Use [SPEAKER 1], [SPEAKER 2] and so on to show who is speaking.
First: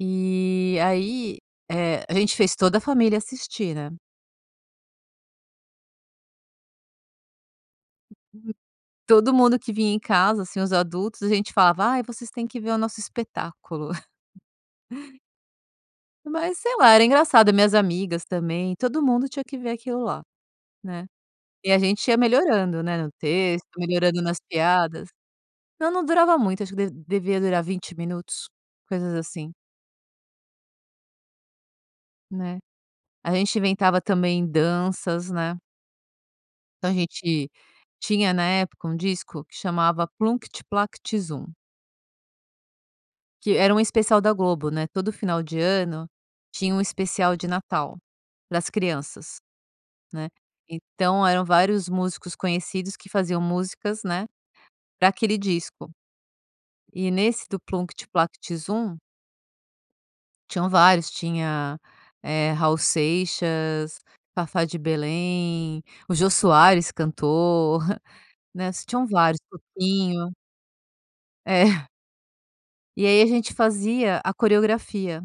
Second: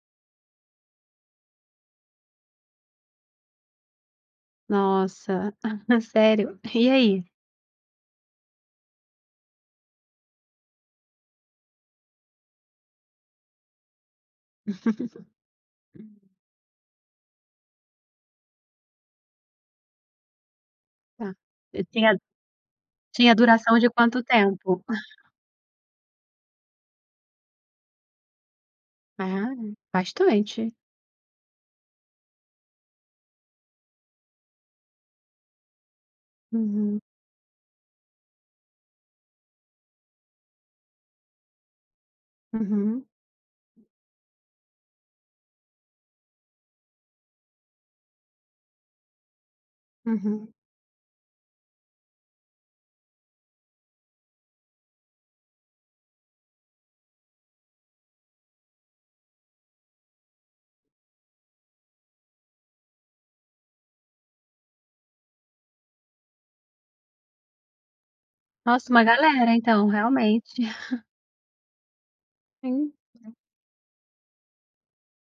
[SPEAKER 1] E aí, eh, a gente fez toda a família assistir, né.
[SPEAKER 2] Nossa, sério, e aí?
[SPEAKER 1] Todo mundo que vinha em casa, assim, os adultos a gente falava: "Ai, vocês têm que ver o nosso espetáculo." Mas, sei lá, era engraçado minhas amigas também, todo mundo tinha que ver aquilo lá, né.
[SPEAKER 2] Ah,
[SPEAKER 1] E a
[SPEAKER 2] e
[SPEAKER 1] gente
[SPEAKER 2] tinha
[SPEAKER 1] ia melhorando, né, no
[SPEAKER 2] tinha
[SPEAKER 1] texto,
[SPEAKER 2] duração de
[SPEAKER 1] melhorando
[SPEAKER 2] quanto
[SPEAKER 1] nas
[SPEAKER 2] tempo?
[SPEAKER 1] piadas não não durava muito, acho que devia durar 20 minutos, coisas assim.
[SPEAKER 2] Ah, bastante.
[SPEAKER 1] Né, a gente inventava também danças, né. Então, a
[SPEAKER 2] Uhum.
[SPEAKER 1] gente tinha na época, um disco que chamava Plunct Plact Zum
[SPEAKER 2] Uhum.
[SPEAKER 1] que era um especial da Globo, né, todo final de ano tinha um especial de Natal, para as crianças, né,
[SPEAKER 2] Uhum.
[SPEAKER 1] então eram vários músicos conhecidos que faziam músicas, né, para aquele disco. E nesse do Plunct Plact Zum tinham vários, tinha, eh, Raul Seixas, Fafá de Belém, o Jô Soares cantou, né,
[SPEAKER 2] Nossa, uma
[SPEAKER 1] tinham vários,
[SPEAKER 2] galera então,
[SPEAKER 1] Toquinho.
[SPEAKER 2] realmente
[SPEAKER 1] É.
[SPEAKER 2] Sim.
[SPEAKER 1] E aí a gente fazia a coreografia.